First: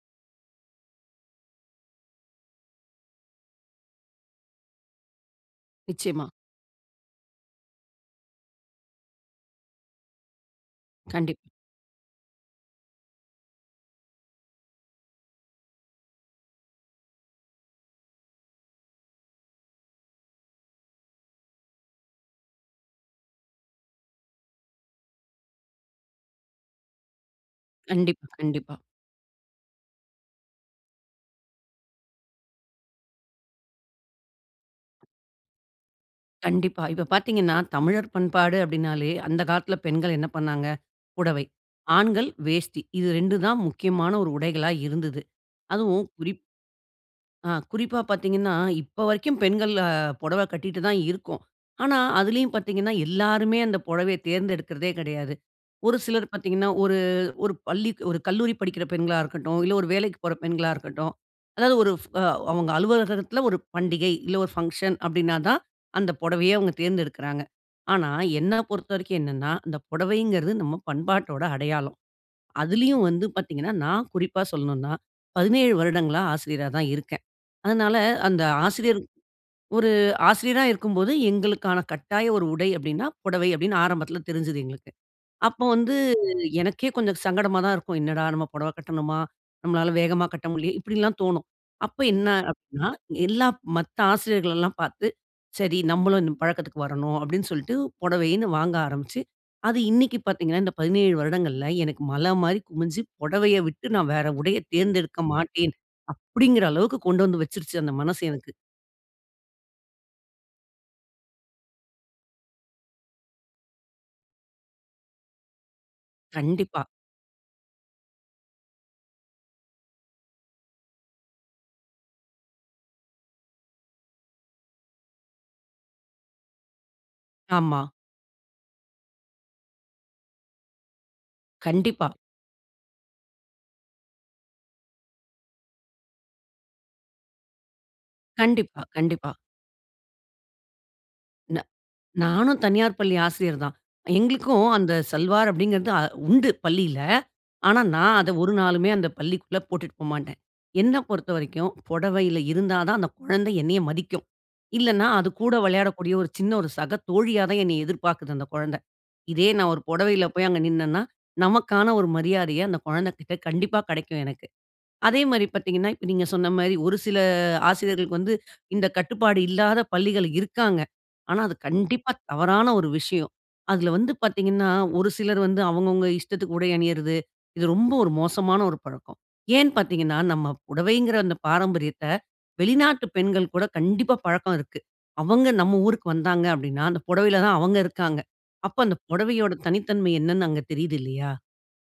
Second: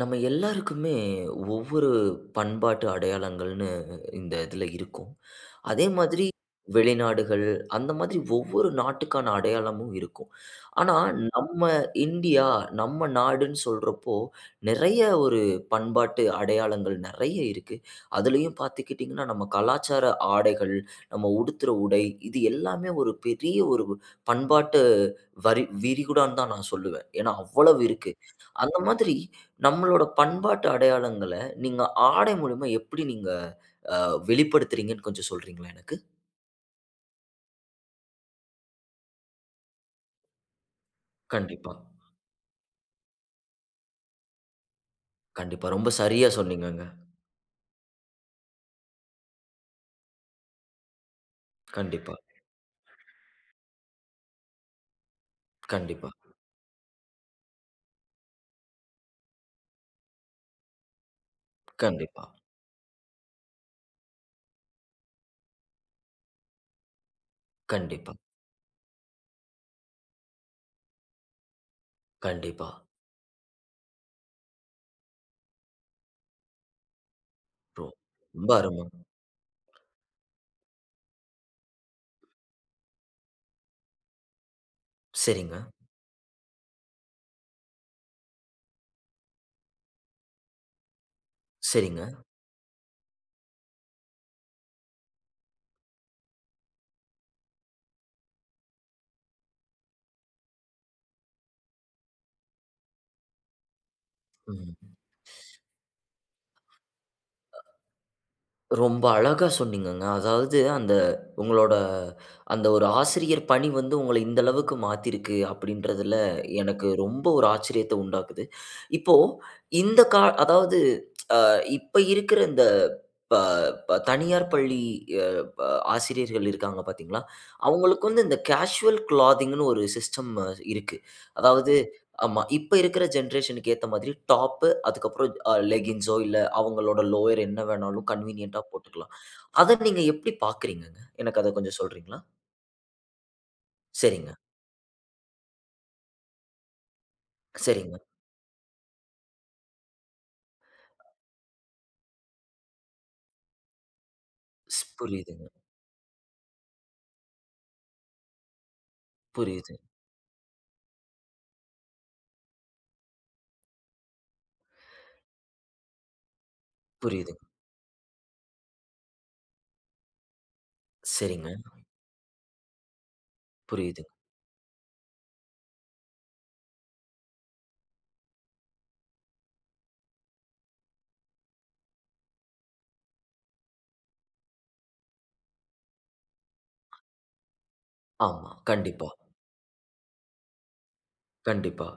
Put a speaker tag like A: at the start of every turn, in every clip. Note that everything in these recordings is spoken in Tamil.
A: நம்ம எல்லாருக்குமே ஒவ்வொரு பண்பாட்டு அடையாளங்கள்ன்னு இந்த இதுல இருக்கும். அதே மாதிரி
B: நிச்சயமா.
A: வெளிநாடுகள், அந்த மாதிரி ஒவ்வொரு நாட்டுக்கான அடையாளமும் இருக்கும். ஆனா,
B: கண்டிப்
A: நம்ம இந்தியா, நம்ம நாடுன்னு சொல்றப்போ நெறைய ஒரு பண்பாட்டு அடையாளங்கள் நெறைய இருக்கு. அதுலேயும் பாத்துக்கிட்டீங்கன்னா நம்ம கலாச்சார ஆடைகள், நம்ம உடுத்துற உடை, இது எல்லாமே ஒரு பெரிய ஒரு பண்பாட்டு வரி விரிகுடான்னு தான் நான் சொல்லுவன். ஏன்னா, அவ்வளவு இருக்கு.
B: கண்டிப்பா, கண்டிப்பா.
A: அந்த மாதிரி நம்மளோட பண்பாட்டு அடையாளங்கள நீங்க ஆடை மூலமா எப்படி நீங்க அ வெளிப்படுத்துறீங்கன்னு கொஞ்சம் சொல்றீங்களா எனக்கு?
B: கண்டிப்பா. இப்ப பாத்தீங்கன்னா தமிழர் பண்பாடு அப்படீன்னாலே, அந்த காலத்துல பெண்கள் என்ன பண்ணாங்க? புடவை,
A: கண்டிப்பா.
B: ஆண்கள் வேஷ்டி. இது 2 தான் முக்கியமான ஒரு உடைகளா இருந்துது.
A: கண்டிப்பா. ரொம்ப
B: அதுவும்
A: சரியா
B: குறிப்
A: சொன்னீங்கங்க.
B: ஆ குறிப்பா பாத்தீங்கன்னா, இப்ப வரைக்கும் பெண்கள் அ பொடவை கட்டிட்டு தான் இருக்கோம். ஆனா
A: கண்டிப்பா.
B: அதுலயும் பாத்தீங்கன்னா, எல்லாருமே அந்த பொடவைய தேர்ந்தெடுக்கறதே கெடையாது. ஒரு
A: கண்டிப்பா.
B: சிலர் பாத்தீங்கன்னா, ஒரு ஒரு பள்ளி ஒரு கல்லூரி படிக்கிற பெண்களா இருக்கட்டும், இல்ல ஒரு வேலைக்குப் போற பெண்களா இருக்கட்டும், அதாவது ஒரு ஃப
A: கண்டிப்பா.
B: அவங்க அலுவலகத்துல ஒரு பண்டிகை, இல்ல ஒரு ஃபங்ஷன் அப்படீன்னா தான், அந்த பொடவைய அவங்க தேர்ந்தெடுக்கறாங்க. ஆனா,
A: கண்டிப்பா.
B: என்ன பொறுத்த வரைக்கும் என்னன்னா, அந்த பொடவைங்கறது நம்ம பண்பாட்டோட அடையாளம்.
A: கண்டிப்பா.
B: அதுலயும் வந்து பாத்தீங்கன்னா, நான் குறிப்பா சொல்லணும்ன்னா, 17 வருடங்களா ஆசிரியரா தான் இருக்கேன்.
A: இப்போ
B: அதனால, அந்த
A: ரொம்ப அருமங்க.
B: ஆசிரியர் "ஒரு ஆசிரியரா இருக்கும்போது, எங்களுக்கான கட்டாய ஒரு உடை" அப்படீன்னா 'புடவை' அப்படீன்னு ஆரம்பத்துல தெரிஞ்சுது எங்களுக்கு.
A: சரிங்க.
B: அப்போ வந்து எனக்கே கொஞ்சம் சங்கடமா தான் இருக்கும். "என்னடா நம்ம பொடவ கட்டணுமா? நம்மளால வேகமா கட்ட முடிலையே!" இப்படியெல்லாம் தோணும். அப்ப
A: சரிங்க.
B: என்ன அப்படீன்னா, எல்லா மத்த ஆசிரியர்களல்லாம் பார்த்து, "சரி. நம்மளும் இந்த பழக்கத்துக்கு வரணும்." அப்படீன்னு சொல்ட்டு புடவைன்னு வாங்க ஆரம்பிச்சு, அது இன்னைக்கு பாத்தீங்கன்னா, இந்த 17 வருடங்கள்ல எனக்கு மலை மாரி குமிஞ்சு, "புடவைய விட்டு நா வேற உடைய
A: ம்ஹ்ம்.
B: தேர்ந்தெடுக்க மாட்டேன்."
A: அ.
B: அப்படீங்கிற அளவுக்கு கொண்டு வந்து வச்சுரிச்சு அந்த மனசு எனக்கு.
A: ரொம்ப அழகா சொன்னீங்கங்க. அதாவது, "அந்த உங்களோட அந்த ஒரு ஆசிரியர் பணி வந்து உங்கள இந்த அளவுக்கு மாத்திருக்கு."அப்படீன்றதுல
B: கண்டிப்பா.
A: எனக்கு ரொம்ப ஒரு ஆச்சரியத்த உண்டாக்குது. இப்போ, இந்த கா அதாவது ஆ இப்போ இருக்குற இந்த ப ப தனியார் பள்ளி அ ப ஆசிரியர்கள் இருக்காங்க பாத்தீங்களா?
B: ஆமா.
A: அவுங்களுக்கு வந்து, இந்த கேசுவல் கிளாத்திங்ன்னு ஒரு சிஸ்டம் அ இருக்கு. அதாவது
B: கண்டிப்பா.
A: ஆமா. இப்ப இருக்குற ஜெனரேஷனுக்கு ஏத்த மாரி, டாப்பு அதுக்கப்பறம் அ லெக்கிங்சோ, இல்ல அவங்களோட லோயர் என்ன வேணாலும் கன்வீனியன்ட்‌டா
B: கண்டிப்பா,
A: போட்டுக்கலாம்.
B: கண்டிப்பா.
A: அத நீங்க எப்படி பாக்குறீங்கங்க? எனக்கு அத
B: ந
A: கொஞ்சம் சொல்றீங்களா?
B: நானும் தனியார் பள்ளி ஆசிரியர் தான்.
A: சரிங்க.
B: எங்களுக்கும் அந்த 'சல்வார்' அப்படீங்கிறது அ உண்டு பள்ளியில. ஆனா,
A: சரிங்க.
B: நான் அத ஒரு நாளுமே அந்த பள்ளிக்குள்ள போட்டுட்டு போ மாட்டேன். என்ன பொறுத்த வரைக்கும் புடவையில இருந்தா தான், அந்த குழந்தை என்னைய மதிக்கும்.
A: ஸ்
B: இல்லன்னா, அது
A: புரியுதுங்க.
B: கூட விளையாடக்கூடிய ஒரு சின்ன ஒரு சக தோழியா தான் என்னைய எதிர்பாக்குது அந்த கொழந்தை. இதே நான்
A: புரியுது.
B: ஒரு பொடவையில போய் அங்க நின்னன்னா, நமக்கான ஒரு மரியாதைய அந்த குழந்தைகிட்ட கண்டிப்பா கெடைக்கும் எனக்கு. அதே மாரி பாத்தீங்கன்னா, இப்ப நீங்க சொன்ன மாரி ஒரு சில
A: புரியுதுங்க.
B: ஆசிரியர்களுக்கு வந்து இந்த கட்டுப்பாடு இல்லாத பள்ளிகள் இருக்காங்க. ஆனா,
A: சரிங்க.
B: அது கண்டிப்பா தவறான ஒரு விஷயம். அதுல
A: புரியுதுங்க.
B: வந்து பாத்தீங்கன்னா, ஒரு சிலர் வந்து அவுங்க அவுங்க இஷ்டத்துக்கு உடை அணியறது, இது ரொம்ப ஒரு மோசமான ஒரு பழக்கம். ஏன் பாத்தீங்கன்னா, நம்ம புடவைங்கிற அந்த பாரம்பரியத்த வெளிநாட்டு பெண்கள் கூட கண்டிப்பா பழக்கம் இருக்கு. அவங்க நம்ம ஊருக்கு வந்தாங்க அப்படீன்னா, அந்த புடவையில தான் அவங்க இருக்காங்க.
A: ஆமா.
B: அப்ப அந்த
A: கண்டிப்பா.
B: புடவையோட தனித்தன்மை என்னன்னு அங்க தெரியிது இல்லையா?
A: கண்டிப்பா.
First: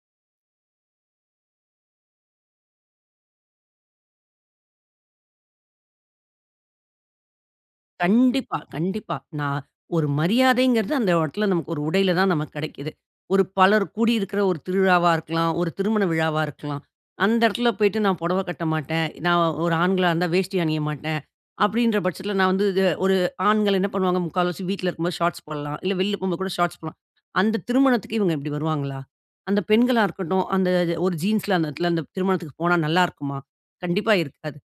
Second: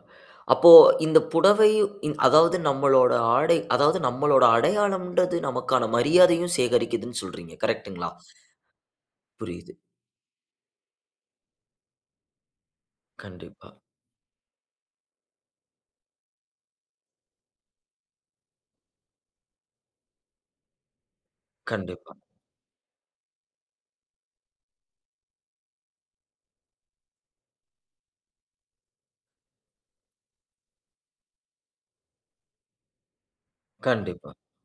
A: அப்போ இந்த புடவையும் இ அதாவது நம்மளோட ஆடை அதாவது நம்மளோட அடையாளம்ன்றது, நமக்கான மரியாதையும் சேகரிக்குதுன்னு சொல்றீங்க. கரெக்ட்டுங்களா?
B: கண்டிப்பா, கண்டிப்பா. நான்
A: புரியுது.
B: ஒரு மரியாதைங்கிறது அந்த இடத்துல நமக்கு ஒரு உடையில தான் நமக்கு கெடைக்குது. ஒரு
A: கண்டிப்பா.
B: பலர் கூடியிருக்கிற ஒரு திருவிழாவா இருக்கலாம், ஒரு திருமண விழாவா இருக்கலாம், அந்த இடத்துல போய்ட்டு, "நான் பொடவ கட்ட மாட்டேன்", நான் ஒரு ஆண்களா இருந்தா, "வேஷ்டி அணிய மாட்டேன்" அப்படீன்ற
A: கண்டிப்பா.
B: பட்சத்துல நான் வந்து இது ஒரு ஆண்கள் என்ன பண்ணுவாங்க? முக்கால்வாசி வீட்ல இருக்கும்போது ஷார்ட்ஸ் போடலாம். இல்ல வெளியில போகும்போது கூட ஷார்ட்ஸ் போடலாம். அந்த திருமணத்துக்கு இவங்க இப்படி வருவாங்களா? அந்த பெண்களா இருக்கட்டும், அந்த இது ஒரு ஜீன்ஸ்ல அந்த இடத்துல அந்த திருமணத்துக்கு போனா நல்லாருக்குமா? கண்டிப்பா
A: கண்டிப்பா.
B: இருக்காது.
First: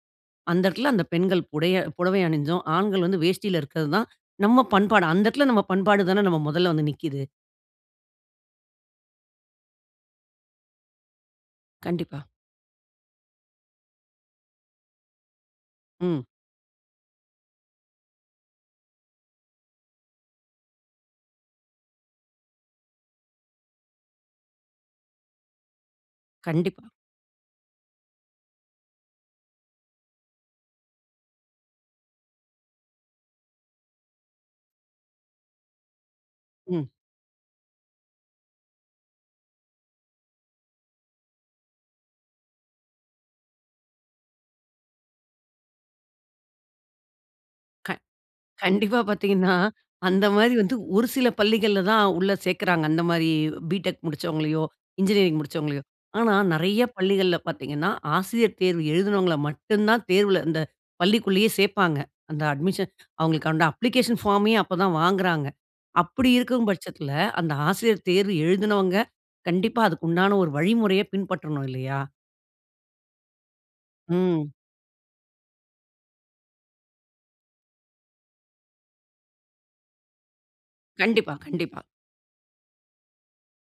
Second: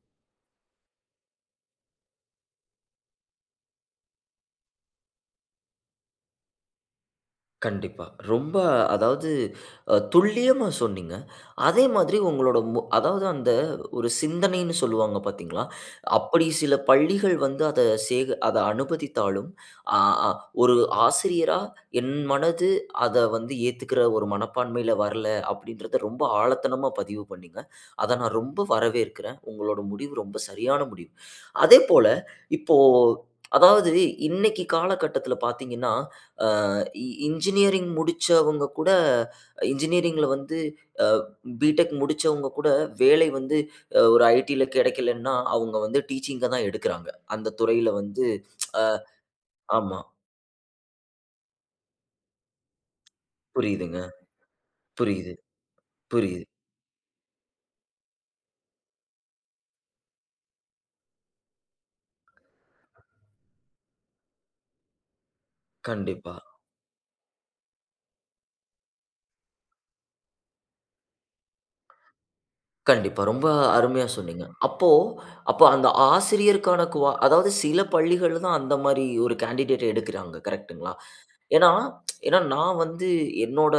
B: அந்த இடத்துல அந்த பெண்கள் புடய புடவை அணிஞ்சும், ஆண்கள் வந்து வேஷ்டியில இருக்கது தான் நம்ம பண்பாடு. அந்த இடத்துல நம்ம பண்பாடு தான நம்ம மொதல்ல வந்து நிக்குது.
A: கண்டிப்பா. ரொம்ப அதாவது அ துல்லியமா சொன்னீங்க. அதே மாதிரி
B: கண்டிப்பா.
A: உங்களோட, மோ அதாவது அந்த ஒரு சிந்தனைனு சொல்லுவாங்க, பாத்தீங்களா?
B: ம்.
A: அப்படி சில பள்ளிகள் வந்து அத சேக அத அனுமதித்தாலும், அ அ ஒரு ஆசிரியரா என் மனது அத வந்து ஏத்துக்கிற ஒரு மனப்பான்மைல வரல, அப்டின்றத ரொம்ப
B: கண்டிப்பா.
A: ஆழத்தனமா பதிவு பண்ணீங்க. அத நான் ரொம்ப வரவேற்கிறேன். உங்களோட முடிவு ரொம்ப சரியான முடிவு. அதேபோல இப்போ, அதாவது இன்னைக்கி காலகட்டத்தில பாத்தீங்கன்னா, அ
B: ம்.
A: இ இன்ஜினியரிங் முடிச்சவங்க கூட, இன்ஜினியரிங்‌ல வந்து அ பிடெக் முடிச்சவங்ககூட, வேலை வந்து ஒரு ஐடில கெடைக்கலன்னா, அவுங்க வந்து டீச்சிங்‌க தான் எடுக்கிறாங்க. அந்த துறையில
B: க
A: வந்து ஆ
B: கண்டிப்பா. பாத்தீங்கன்னா,
A: ஆமா.
B: அந்த மாரி வந்து, ஒரு சில பள்ளிகள்ல தான் உள்ள சேக்கிறாங்க. அந்த மாரி
A: புரியுதுங்க.
B: பிடெக் முடிச்சவங்களயோ,
A: புரியுது,
B: இன்ஜினியரிங் முடிச்சவங்களயோ. ஆனா
A: புரியுது.
B: நெறைய பள்ளிகள்ல பாத்தீங்கன்னா, ஆசிரியர் தேர்வு எழுதினவங்கள மட்டும் தான் தேர்வுல இந்த பள்ளிக்குள்ளயே சேர்ப்பாங்க. அந்த அட்மிஷன் அவங்களுக்கு அந்த அப்ளிகேஷன் ஃபார்மே அப்ப தான் வாங்குறாங்க. அப்டி
A: கண்டிப்பா.
B: இருக்கும் பட்சத்தில அந்த ஆசிரியர் தேர்வு எழுதினவங்க, கண்டிப்பா அதுக்கு உண்டான ஒரு வழிமுறைய பின்பற்றணும், இல்லயா?
A: கண்டிப்பா. ரொம்ப அருமையா சொன்னீங்க.
B: ம்.
A: அப்போ-அப்போ அந்த ஆசிரியருக்கான குவா அதாவது சில பள்ளிகள்ல தான் அந்த மாரி ஒரு கேண்டிடேட்‌ட எடுக்கிறாங்க. கரெக்ட்ங்ளா?
B: கண்டிப்பா,
A: ஏன்னா
B: கண்டிப்பா.
A: ஏன்னா நான் வந்து என்னோட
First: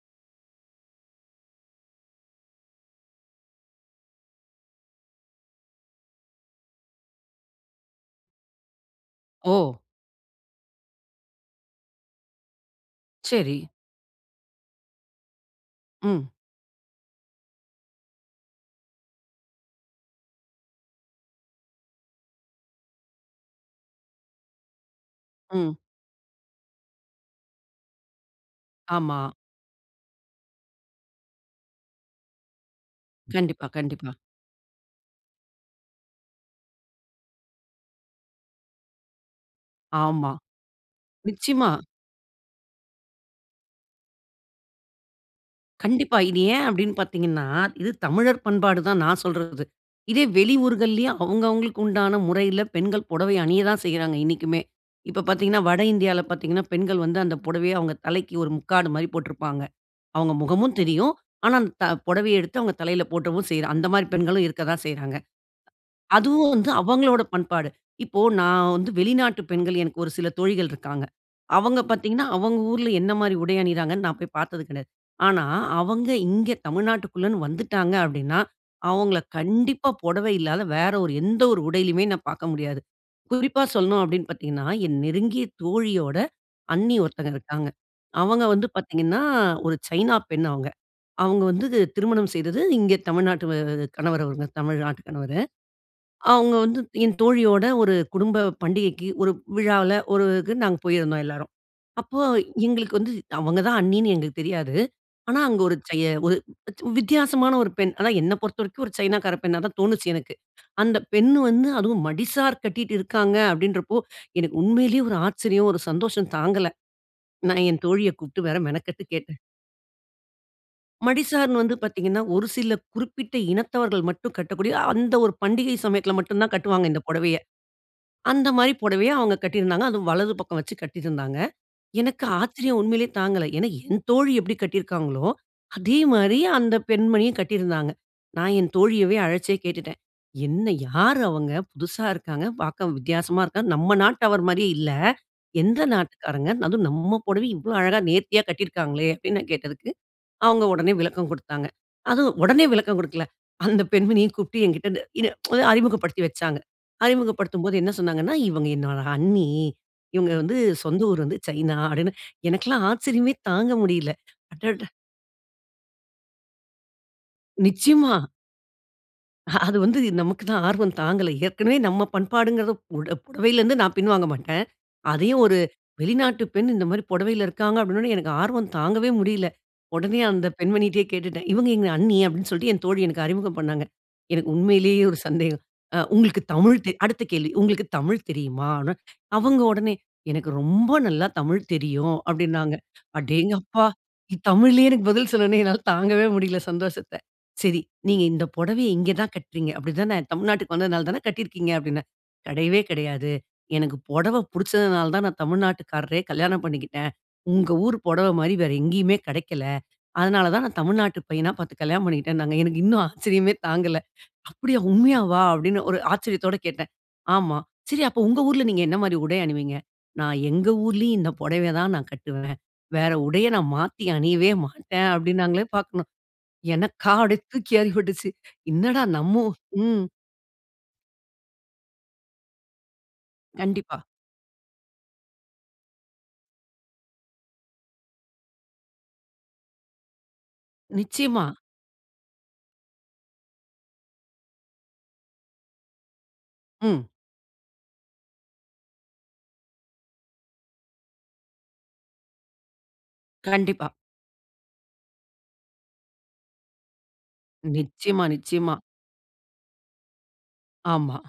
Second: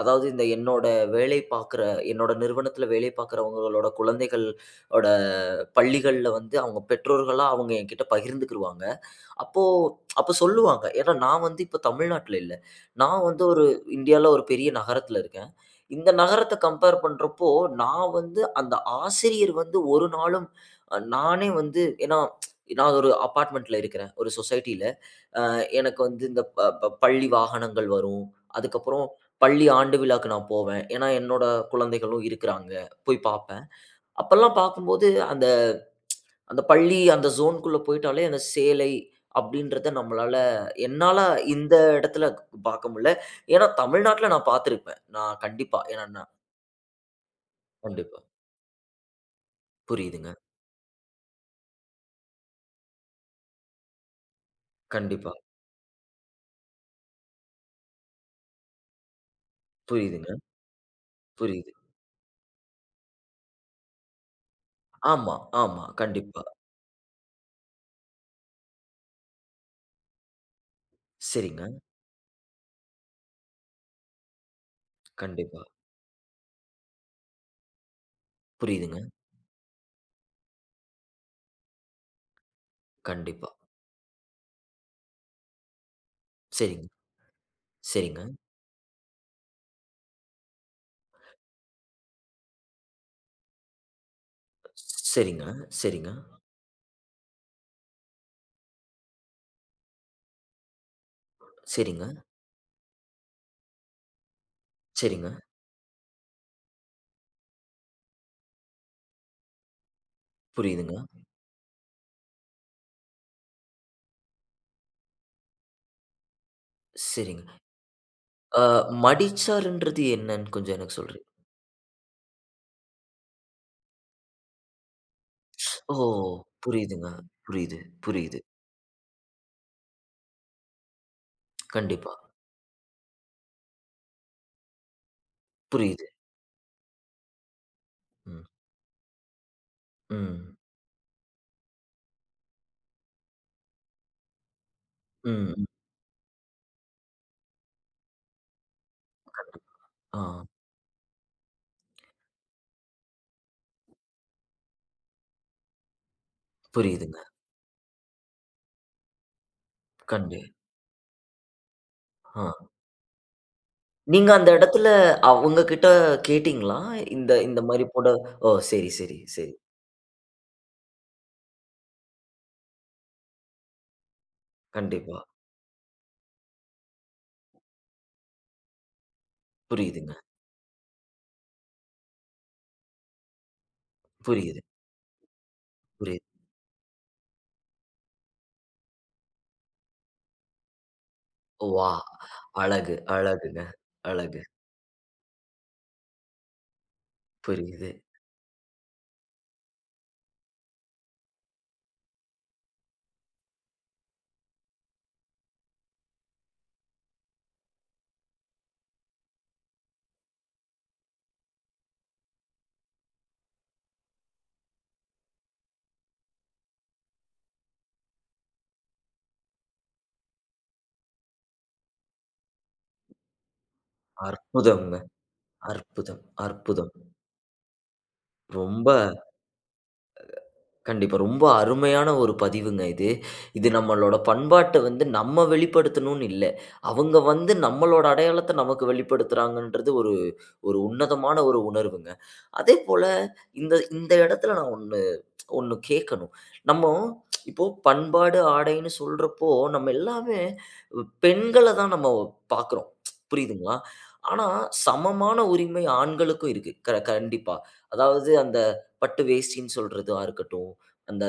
A: அதாவது, என்னோட வேலை பாக்குற, என்னோட நிறுவனத்துல வேலை பாக்குறவங்களோட குழந்தைகள் ஓட பள்ளிகள்ல வந்து, அவுங்க பெற்றோர்கள்லாம், அவங்க எங்கிட்ட பகிர்ந்துகிருவாங்க. அப்போ
B: ஓ!
A: அப்ப சொல்லுவாங்க. ஏன்னா, நான் வந்து இப்ப தமிழ்நாட்ல இல்ல. நான் வந்து
B: சரி.
A: ஒரு, இந்தியால, ஒரு பெரிய நகரத்தில இருக்கேன். இந்த
B: ம்.
A: நகரத்த கம்பேர் பண்றப்போ, நான் வந்து அந்த ஆசிரியர் வந்து ஒரு நாளும், அ நானே வந்து ஏன்னா நான் ஒரு அபார்ட்மென்ட்‌ல இருக்குறேன், ஒரு சொசைட்டில. ஆ
B: ம்.
A: எனக்கு வந்து இந்த ப ப பள்ளி வாகனங்கள் வரும். அதற்கப்புறம்,
B: ஆமா.
A: பள்ளி ஆண்டு விழாக்கு நான் போவேன். ஏன்னா, என்னோட குழந்தைகளும் இருக்கிறாங்க. போய் பாப்பேன்.
B: கண்டிப்பா, கண்டிப்பா.
A: அப்பல்லாம் பாக்கும்போது, அந்த அந்த பள்ளி, அந்த ஜோன்‌க்குள்ள போய்ட்டாலே அந்த சேலை அப்டின்றத
B: ஆமா.
A: நம்மளால என்னால
B: நிச்சயமா.
A: இந்த இடத்தில பாக்க முடில. ஏன்னா தமிழ்நாட்ல நான் பார்த்திருப்பேன். நான் கண்டிப்பா. ஏன்னா
B: கண்டிப்பா.
A: நான்
B: இது ஏன் அப்டின்னு பார்த்தீங்கன்னா, இது
A: கண்டிப்பா.
B: தமிழர் பண்பாடு தான் நான் சொல்றது. இதே
A: புரியுதுங்க.
B: வெளியூர்கள்லையும் அவுங்கவுங்களுக்கு உண்டான முறையில பெண்கள் புடவை அணிய தான் செய்றாங்க, இன்னைக்குமே. இப்ப
A: கண்டிப்பா.
B: பார்த்தீங்கன்னா, வட இந்தியால பார்த்தீங்கன்னா, பெண்கள் வந்து, அந்த புடவைய அவங்க தலைக்கு ஒரு முக்காடு மாரி போட்ருப்பாங்க.
A: புரியுதுங்க.
B: அவுங்க முகமும் தெரியும். ஆனா அந்த
A: புரியுது.
B: த புடவைய எடுத்து அவுங்க தலைல போட்டவும் செய்றா. அந்த மாரி பெண்களும் இருக்க தான் செய்றாங்க.
A: ஆமா, ஆமா. கண்டிப்பா.
B: அதுவும் வந்து அவங்களோட பண்பாடு. இப்போ நான் வந்து வெளிநாட்டு பெண்கள், எனக்கு ஒரு சில தோழிகள் இருக்காங்க.
A: சரிங்க.
B: அவங்க பார்த்ததீங்கன்னா, அவங்க ஊர்ல என்ன மாரி உடை அணிகிறாங்கன்னு நான் போய் பார்த்தது கெடையாது. ஆனா,
A: கண்டிப்பா.
B: அவங்க இங்கே, தமிழ்நாட்டுக்குள்ளேன்னு வந்துட்டாங்க, அப்டின்னா,
A: புரியுதுங்க.
B: அவங்கள கண்டிப்பா, புடவை இல்லாத வேற ஒரு எந்த ஒரு உடையிலயுமே நான் பார்க்க முடியாது.
A: கண்டிப்பா.
B: குறிப்பா சொல்லணும், அப்படின்னு பார்த்தீங்கன்னா, என் நெருங்கிய தோழியோட
A: சரிங்க.
B: அண்ணி ஒருத்தங்க இருக்காங்க.
A: சரிங்க.
B: அவங்க வந்து பார்த்திங்கன்னா, ஒரு சைனா பெண் அவங்க. அவுங்க வந்து திருமணம் செய்தது இங்கே தமிழ்நாட்டு [unintelligible] கணவர், அவுங்க
A: ஸ்
B: தமிழ்நாட்டு கணவரு.
A: சரிங்க, சரிங்க.
B: அவுங்க வந்து, என் தோழியோட ஒரு குடும்ப பண்டிகைக்கு, ஒரு விழாவுல ஒரு க்கு நாங்க போயிருந்தோம், எல்லோரும்.
A: சரிங்க.
B: அப்போ எங்களுக்கு வந்து அவங்க தான் அண்ணின்னு எங்களுக்கு தெரியாது.
A: சரிங்க.
B: ஆனா அங்க ஒரு [unintelligible] ஒரு வித்தியாசமா ஒரு பெண். ஆனா என்ன பொறுத்த வரைக்கும், ஒரு சைனாக்கார பெண்ணாதான் தோணுச்சு, எனக்கு.
A: புரியுதுங்க.
B: அந்த பெண்ணு வந்து அதுவும், மடிசார் கட்டிட்டு இருக்காங்க, அப்படின்றப்போ, எனக்கு உண்மையிலேயே ஒரு ஆச்சரியம்! ஒரு சந்தோஷம் தாங்கல.
A: சரிங்க.
B: நான் என் தோழிய கூப்டு வேற
A: ஆ
B: மெனக்கட்டு கேட்டேன்.
A: மடிசார்ன்றது என்னன்னு கொஞ்சம் எனக்கு சொல்றீங்
B: மடிசார்ன்னு வந்து பார்த்தீங்கன்னா, ஒரு சில குறிப்பிட்ட இனத்தவர்கள் மட்டும் கட்டக்கூடிய, அந்த ஒரு
A: ஸ்
B: பண்டிகை
A: ஓ!
B: சமயத்துல மட்டும் தான் கட்டுவாங்க, இந்த
A: புரியுதுங்க.
B: புடவைய.
A: புரியுது, புரியுது.
B: அந்த மாரி புடவைய அவுங்க கட்டிருந்தாங்க. அதுவும் வலது பக்கம் வைச்சு கட்டிருந்தாங்க.
A: கண்டிப்பா.
B: எனக்கு ஆச்சரியம், உண்மைலயே தாங்கல. ஏன்னா, என் தோழி எப்டி கட்டிருக்காங்களோ, அதே
A: புரியுது.
B: மாரி, அந்த பெண்மணியும் கட்டிருந்தாங்க.
A: ம்.
B: நான் என் தோழியவே அழைச்சே கேட்டுட்டேன்.
A: ம்.
B: "என்ன? யார் அவுங்க? புதிசா இருக்காங்க. பார்க்கவும் வித்தியாசமா இருக்காங்க. நம் நாட்டவர் மாரியே இல்ல.
A: ம்.
B: எந்த நாட்டுக்காரங்க? அதுவும் நம் புடவய இவ்ளோ அழகா நேர்த்தியா கட்டியிருக்காங்ளே" அப்டின்னு நான் கேட்டதுக்கு,
A: கண்டிப்பா, ஆஹ்.
B: அவுங்க உடனே விளக்கம் குடுத்தாங்க. அதுவும் உடனே விளக்கம் குடுக்கல. அந்த பெண்மணியையும் கூப்பிட்டு என்கிட்ட என்ன ஒ அறிமுகப்படுத்தி வச்சாங்க.
A: புரியுதுங்க.
B: அறிமுகப்படுத்தும் போது என்ன சொன்னாங்கன்னா, "இவங்க என்னோட அண்ணி. இவங்க
A: கண்டு.
B: வந்து, சொந்த ஊர் வந்து சைனா" அப்டின்னு.
A: ஆஹ்.
B: எனக்கெல்லாம் ஆச்சரியமே, தாங்க முடியல.
A: நீங்க அந்த
B: அடட
A: எடத்துல அவுங்ககிட்ட கேட்டீங்ளா? இந்த இந்த மாரி பொட
B: நிச்சயமா.
A: ஓ! சரி, சரி, சரி.
B: அ அது வந்து நமக்கு தான் ஆர்வம் தாங்கல. ஏற்கனவே நம் பண்பாடுங்றத புட புடவைலருந்து நான் பின்வாங்க மாட்டேன்.
A: கண்டிப்பா.
B: அதையும் ஒரு வெளிநாட்டு பெண், இந்த மாரி புடவைல இருக்காங்க, அப்டின உடனே, எனக்கு ஆர்வம் தாங்கவே முடியல.
A: புரியுதுங்க.
B: உடனே அந்த பெண்மணிட்டயே கேட்டுட்டேன். "இவங்க எங்க அண்ணி." அப்டின்னு சொல்ட்டு என் தோழி எனக்கு அறிமுகம் பண்ணாங்க. எனக்கு
A: புரியுது.
B: உண்மைலயே ஒரு சந்தேகம். ஆ
A: புரியிது.
B: உங்களுக்கு தமிழ் தெரி அடுத்த கேள்வி உங்களுக்கு தமிழ் தெரியுமான்னு. அவங்க உடனே, "எனக்கு ரொம்ப நல்லா தமிழ்
A: வா!
B: தெரியும்." அப்டின்னாங்க.
A: அழகு, அழகுங்க!
B: அடேங்கப்பா!
A: அழகு!
B: தமிழ்லயே எனக்கு பதில் சொன்னவுடனே, என்னால தாங்கவே முடியல, சந்தோஷத்த. சரி.
A: புரியுது.
B: "நீங்க இந்த புடவைய இங்க தா கட்றீங்க, அப்டி தான? தமிழ்நாட்டுக்கு வந்ததனால தான கட்டிருக்கீங்க?" அப்டின்னேன். கெடையவே கெடையாது. எனக்கு புடவ புடிச்சதனால தான், நான் தமிழ்நாட்டுக்காரரையே கல்யாணம் பண்ணிக்கிட்டேன். உங்க ஊர் புடவ மாரி வேற எங்கயுமே கெடைக்கல. அதனால தான், நான் தமிழ்நாட்டு பையனா பார்த்து கல்யாணம் பண்ணிக்கிட்டேன்னாங்க. எனக்கு இன்னும் ஆச்சரியமே தாங்கல. "அப்டியா? உண்மையாவா?" அப்டின்னு ஒரு ஆச்சரியத்தோடு கேட்டேன். ஆமா. "சரி, அப்போ உங்க ஊர்ல நீங்க என்ன மாரி உடை அணிவீங்க?" "நான் எங்க ஊரிலயும் இந்த புடவய தான் நான் கட்டுவேன். வேற உடைய நான் மாத்தி அணியவே
A: அற்புதம்ங்க!
B: மாட்டேன்." அப்டின்னாங்களே பார்க்கணும்.
A: அற்புதம்! அற்புதம்!
B: எனக்கா, அப்டி தூக்கிவாரி போட்டுச்சு.
A: ரொம்ப
B: என்னடா? நம்ம ம்.
A: கண்டிப்பா, ரொம்ப அருமையான ஒரு பதிவுங்க இது. இது
B: கண்டிப்பா.
A: நம்மளோட பண்பாட்ட வந்து நம்ம வெளிப்படுத்தணும்னு இல்ல. அவுங்க வந்து நம்மளோட அடையாளத்த, நமக்கு வெளிப்படுத்துறாங்கன்றது, ஒரு ஒரு உன்னதமான
B: நிச்சயமா!
A: ஒரு உணர்வுங்க. அதேபோல இந்த இந்த இடத்தில நான் ஒண்ணு ஒண்ணு கேக்கணும். நம்மோ
B: ம்.
A: இப்போ, பண்பாடு, ஆடைன்னு சொல்றப்போ, நம்ம எல்லாமே ப் பெண்கள தான் நம்ம பாக்குறோம். புரியுதுங்ளா?
B: கண்டிப்பா.
A: ஆனா சமமான உரிமை ஆண்களுக்கும் இருக்கு. கர க கண்டிப்பா.
B: நிச்சயமா,
A: அதாவது அந்த
B: நிச்சயமா.
A: பட்டு வேஷ்டின் சொல்றதா இருக்கட்டும்.
B: ஆமா.
A: அந்த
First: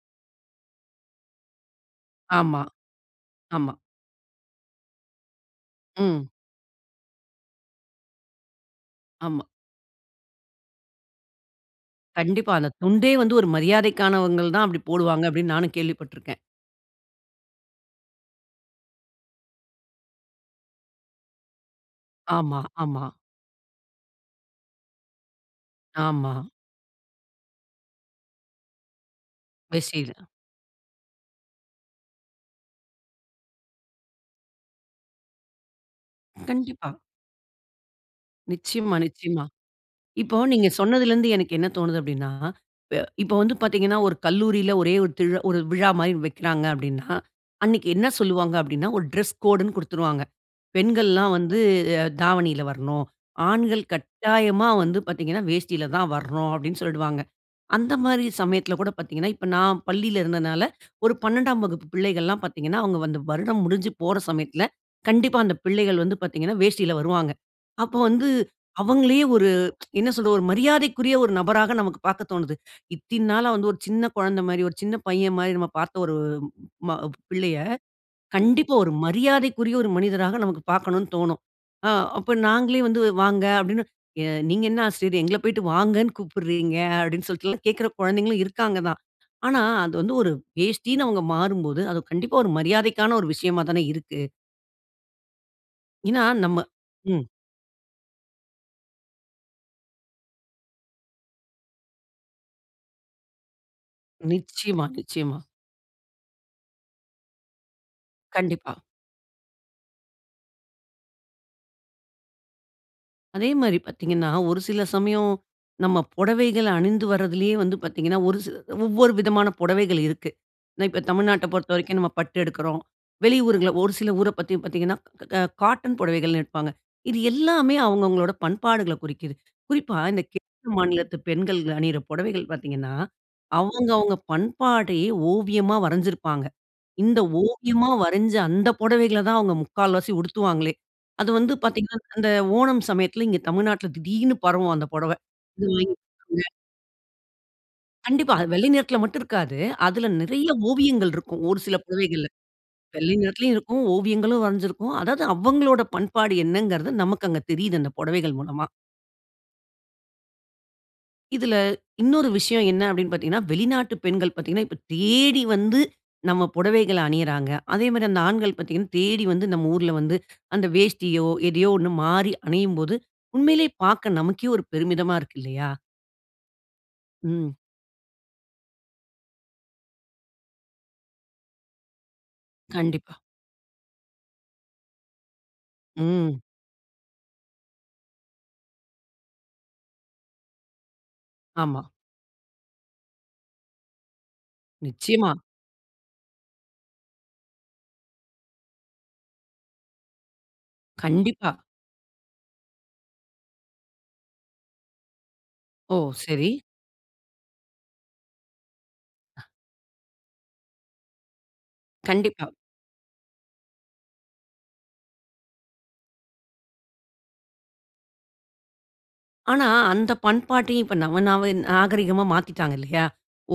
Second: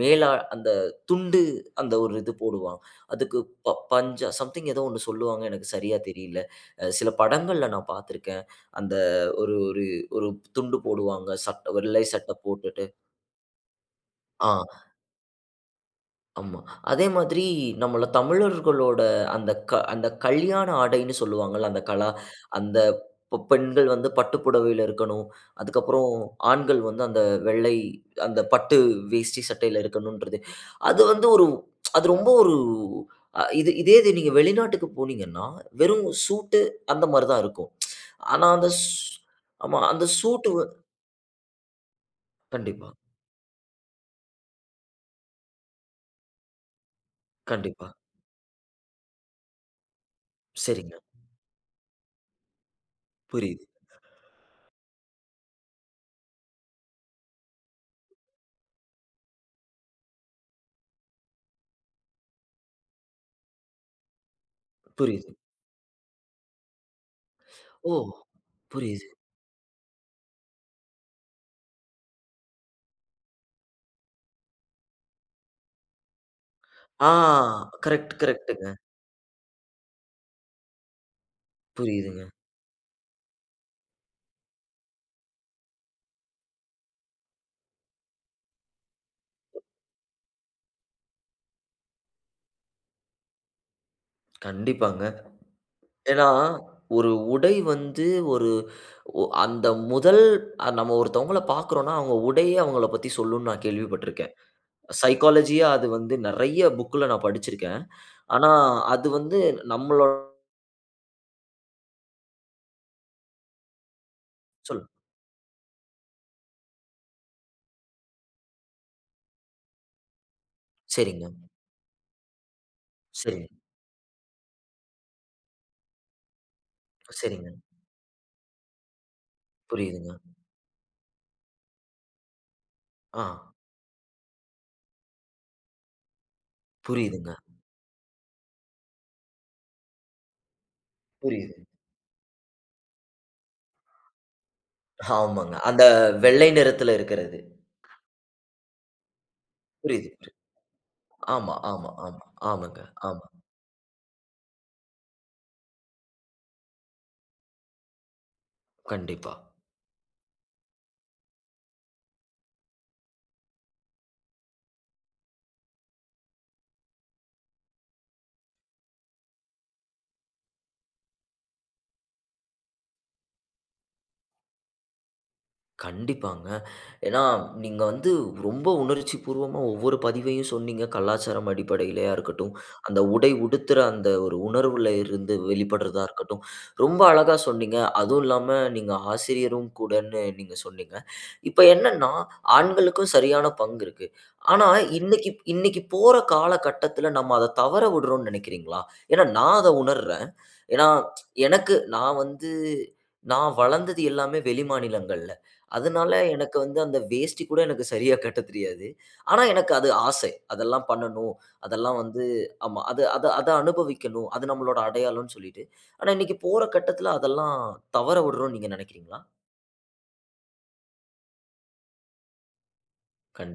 A: மேலா அந்த துண்டு அந்த ஒரு இது
B: ஆமா.
A: போடுவா அதுக்கு ப
B: ஆமா.
A: பஞ்ச சம்திங் ஏதோ ஒண்ணு சொல்லுவாங்க. எனக்கு சரியா
B: ம்.
A: தெரியல. சில படங்கள்ல நான் பார்த்திருக்கேன். அந்த
B: ஆமா.
A: ஒரு ஒரு ஒரு துண்டு போடுவாங்க, சட்ட வெள்ளை சட்ட
B: கண்டிப்பா. அந்த
A: போட்டுட்டு.
B: துண்டே வந்து, ஒரு மரியாதைக்கானவங்கள் தான்
A: ஆ.
B: அப்டி போடுவாங்க, அப்டின்னு நானும் கேள்விப்பட்ருக்கேன்.
A: ஆமா. அதே மாதிரி நம்மள தமிழர்களோட அந்தக்க அந்தக்கல்யாண ஆடைன்னு சொல்வாங்கள்ல. அந்த கலா
B: ஆமா,
A: அந்த
B: ஆமா.
A: ப பெண்கள் வந்து பட்டு புடவைல இருக்கணும். அதற்கப்புறம்
B: ஆமா.
A: ஆண்கள் வந்து அந்த வெள்ளை அந்த பட்டு வேஷ்டி சட்டைல
B: வேஷ்டி இது.
A: இருக்கணும்ன்றது. அது வந்து ஒரு, அது ரொம்ப ஒரு இது. இதேது நீங்க வெளிநாட்டுக்கு போனீங்கன்னா, வெறும் சூட்டு
B: கண்டிப்பா.
A: அந்த மாரி தான் இருக்கும். ஆனா அந்த சூ
B: நிச்சயமா, நிச்சயமா.
A: அந்த
B: இப்போ,
A: சூட்டு வ
B: நீங்க சொன்னதிலருந்து எனக்கு என்ன தோணுது அப்டின்னா,
A: கண்டிப்பா.
B: ப இப்போ, வந்து பார்த்தீங்கன்னா, ஒரு கல்லூரில ஒரே ஒரு திரு ஒரு விழா மாரி வைக்கிறாங்க, அப்டின்னா. அன்னைக்கு
A: கண்டிப்பா.
B: என்ன சொல்வாங்க? அப்டின்னா. ஒரு டிரெஸ் கோடுன்னு குடுத்துருவாங்க.
A: சரிங்க.
B: "பெண்கள்ல்லாம் வந்து அ தாவணில வரணும்.
A: புரியுது.
B: ஆண்கள் கட்டாயமா வந்து பாத்தீங்கன்னா வேஷ்டில தான் வரணும்", அப்டின்னு சொல்டுவாங்க. அந்த மாரி சமயத்துல கூட பாத்தீங்கன்னா, இப்ப நான் பள்ளியில இருந்ததுனால 12ம் வகுப்பு பிள்ளைகள்லாம் பார்த்தீங்கன்னா, அவுங்க வந்து வருடம் முடிஞ்சு போற சமயத்தில,
A: புரியுது.
B: கண்டிப்பா அந்த பிள்ளைகள் வந்து பார்த்தீங்கன்னா, வேஷ்டில வருவாங்க.
A: ஓ!
B: அப்போ வந்து
A: புரியுது.
B: அவங்களையே ஒரு, என்ன சொல்றது? ஒரு மரியாதைக்குரிய ஒரு நபராக நமக்கு பாக்க தோணுது. இத்தின் நாளா வந்து, ஒரு சின்ன கொழந்த மாரி, ஒரு சின்ன பையன் மாரி, நாம பார்த்த ஒரு ம
A: ஆ!
B: பிள்ளைய.
A: கரெக்ட், கரெக்ட்டுங்க.
B: கண்டிப்பா, ஒரு மரியாதைக்குரிய, ஒரு மனிதராக நமக்கு பார்க்கணும்னு தோணும். ஆ
A: புரியுதுங்க.
B: அப்ப நாங்களே வந்து வாங்க, அப்டினு, எ "நீங்க என்ன ஆசிரியரே! எங்கள போய்ட்டு வாங்கனு கூப்பிட்றீங்க?" அப்டின்னு சொல்ட்டுல்லாம் கேட்கிற குழந்தைங்களும் இருக்காங்கதான். ஆனா, அது வந்து ஒரு வேஷ்டின்னு அவுங்க மாறும்போது, அது கண்டிப்பா ஒரு மரியாதைக்கான ஒரு விஷயமா தானே இருக்கு.
A: கண்டிப்பாங்க.
B: ஏன்னா,
A: ஏன்னா,
B: நம்ம
A: ஒரு
B: ம்.
A: உடை வந்து, ஒரு ஒ அந்த முதல் நம்ம ஒருத்தவங்கள பாக்குறோம்னா, அவங்க உடையே அவங்கள பத்தி சொல்லும்ன்னு நான் கேள்விப்பட்டுருக்கிறேன்.
B: நிச்சயமா, நிச்சயமா.
A: சைக்காலஜியா அது வந்து நெறைய புக்‌ல நான் படிச்சிருக்கேன். ஆனா
B: கண்டிப்பா.
A: அது வந்து நம்மளோ
B: அதே மாரி பாத்தீங்கன்னா. ஒரு சில
A: சொல்லுங்.
B: சமயம் நம்ம பொடவைகள அணிந்து வருதுலயே வந்து பாத்தீங்கன்னா, ஒரு சில. ஒவ்வொரு விதமான பொடவைகள் இருக்கு. நான் இப்ப
A: சரிங்க.
B: தமிழ்நாட்ட பொறுத்த வரைக்கும் நம்ம பட்டு எடுக்கிறோம்.
A: சரி.
B: வெளியூர்கள்ல ஒரு, சில ஊர பத்தி பாத்தீங்கன்னா, அ காட்டன் புடவைகள்ன்னு எடுப்பாங்க. இது
A: சரிங்க.
B: எல்லாமே அவங்க அவங்களோடா பண்பாடுகள்ல குறிக்குது. குறிப்பா
A: புரியுதுங்க.
B: இந்த [unintelligible] மாநிலத்து பெண்கள் அணியுற பொடவைகள் பாத்தீங்கன்னா,
A: அ.
B: அவங்க அவங்க பண்பாடயே ஓவியமா வரைஞ்சிருப்பாங்க. இந்த
A: புரியுதுங்க.
B: ஓவியமா வரைஞ்ச அந்த பொடவைகள தான் அவங்க முக்கால்வாசி உடுத்துவாங்களே. அது வந்து
A: புரியுது.
B: பாத்தீங்கன்னா, அந்த ஓணம் சமயத்துல இங்க தமிழ்நாட்டில திடீர்னு பரவும் அந்த புடவை.
A: ஆமாங்க! அந்த வெள்ளை
B: [unintelligible]
A: நிறத்துல இருக்கிறது.
B: கண்டிப்பா. வெள்ளை நேரத்துல மட்டும் இருக்காது. அதுல
A: புரியுது, புரி
B: நிறைய ஓவியங்கள் இருக்கும்.
A: ஆமா,
B: ஒரு சில
A: ஆமா, ஆமா.
B: புடவைகள்ல.
A: ஆமாங்க,
B: வெள்ளை
A: ஆமா.
B: நேரத்திலும் இருக்கும். ஓவியங்களும் வரைஞ்சுருக்கும். அதாவது, அவங்களோட பண்பாடு என்னங்கறது, நமக்கு அங்க தெரியுது, அந்த பொடவைகள் மூலமா.
A: கண்டிப்பா.
B: இதுல இன்னொரு விஷயம் என்ன அப்படின்னு பாத்தீங்கன்னா, வெளிநாட்டு பெண்கள் பாத்தீங்கன்னா. இப்ப தேடி வந்து நம்ம பொடவைகள அணியிறாங்க. அதே மாதிரி அந்த ஆண்கள் பாத்தீங்கன்னா, தேடி வந்து நம் ஊருல வந்து, அந்த வேஷ்டியோ எதையோ ஒண்ணு மாறி அணியும் போது. உண்மையிலயே பார்க்க நமக்கே ஒரு பெருமிதமா இருக்கு இல்லயா?
A: கண்டிப்பாங்க. ஏன்னா,
B: ம்.
A: நீங்க வந்து ரொம்ப உணர்ச்சி பூர்வமா ஒவ்வொரு பதிவையும் சொன்னீங்க. கலாச்சாரம் அடிப்படையிலயா இருக்கட்டும். அந்த
B: கண்டிப்பா.
A: உடை உடுத்துற அந்த ஒரு உணர்வுல இருந்து வெளிப்படுறதா
B: ம்.
A: இருக்கட்டும். ரொம்ப அழகா சொன்னீங்க. அதுவும் இல்லாம நீங்க ஆசிரியரும் கூடன்னு நீங்க சொன்னீங்க. இப்ப
B: ஆமா.
A: என்னன்னா ஆண்களுக்கும் சரியான பங்கு இருக்கு. ஆனா, இன்னைக்கு
B: நிச்சயமா.
A: இன்னைக்கு போற காலகட்டத்துல நம்ம அத தவற விடுறோம்ன்னு நெனைக்கிறீங்களா? ஏன்னா நான் அத உணர்றேன். ஏன்னா,
B: கண்டிப்பா.
A: எனக்கு நான் வந்து நான் வளர்ந்தது எல்லாமே வெளிமாநிலங்கள்ல.
B: ஓ!
A: அதுனால
B: சரி.
A: எனக்கு வந்து அந்த வேஷ்டி கூட எனக்கு சரியா கட்ட தெரியாது. ஆனா, எனக்கு அது ஆசை. அதெல்லாம் பண்ணணும். அதெல்லாம் வந்து
B: கண்டிப்பா.
A: ஆமா, அது அத அத அனுபவிக்கணும். அது நம்மளோட அடையாளம் சொல்லிட்டு. ஆனா, இன்னைக்கு போற கட்டத்துல, அதெல்லாம் தவற விடுறோம்ன்னு நீங்க நெனைக்கிறீங்களா?
B: ஆனா, அந்த பண்பாட்டயும், இப்ப நவ நாவ நாகரீகமா மாத்தீட்டாங்க இல்லயா?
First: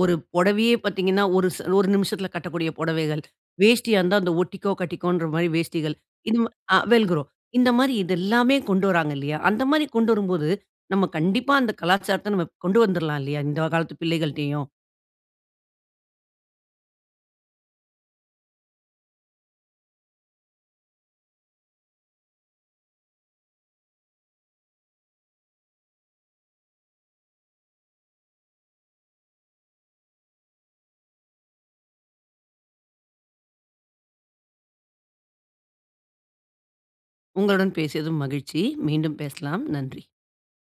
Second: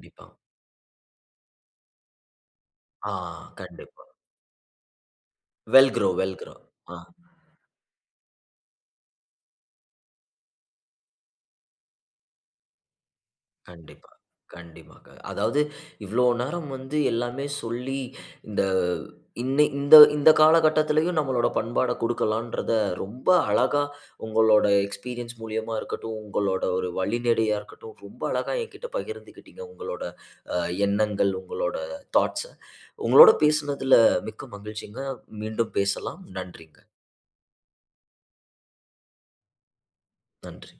B: ஒரு பொடவையே பாத்தீங்கன்னா, ஒரு ச ஒரு நிமிஷத்துல கட்டக்கூடிய
A: ஆ!
B: பொடவைகள். வேஷ்டியா
A: கண்டிப்பா.
B: இருந்தா அந்த ஒட்டிக்கோ, கட்டிக்கோன்ற மாதிரி
A: வெல்
B: வேஷ்டிகள்.
A: க்ரோ, வெல்
B: இந்த ம
A: க்ரோ.
B: அ
A: அ.
B: வெல் க்ரோ, இந்த மாதிரி இது எல்லாமே கொண்டு வராங்க இல்லையா? அந்த மாதிரி கொண்டு வரும்போது, நம்ம கண்டிப்பா அந்த கலாச்சாரத்த நம்ம கொண்டு வந்துடலாம் இல்லையா, இந்த காலத்து
A: கண்டிப்பா,
B: பிள்ளைகள்ட்டேயும்?
A: கண்டிப்பாங்க. அதாவது, இவ்ளோ நேரம் வந்து எல்லாமே சொல்லி இந்த இன்ன இந்த இந்த காலகட்டத்துலயும் நம்மளோட பண்பாட கொடுக்கலான்றத ரொம்ப அழகா உங்களோட எக்ஸ்பீரியன்ஸ் மூலியமா இருக்கட்டும், உங்களோட ஒரு வழிநடையா இருக்கட்டும். ரொம்ப அழகா எங்கிட்ட பகிர்ந்துக்கிட்டீங்க. உங்களோட அ எண்ணங்கள், உங்களோட தாட்ஸ்‌ உங்களோட பேசுனதுல மிக்க மகிழ்ச்சிங்க! மீண்டும் பேசலாம். நன்றிங்க.
B: உங்களுடன் பேசியதும் மகிழ்ச்சி! மீண்டும் பேசலாம். நன்றி.
A: நன்றி.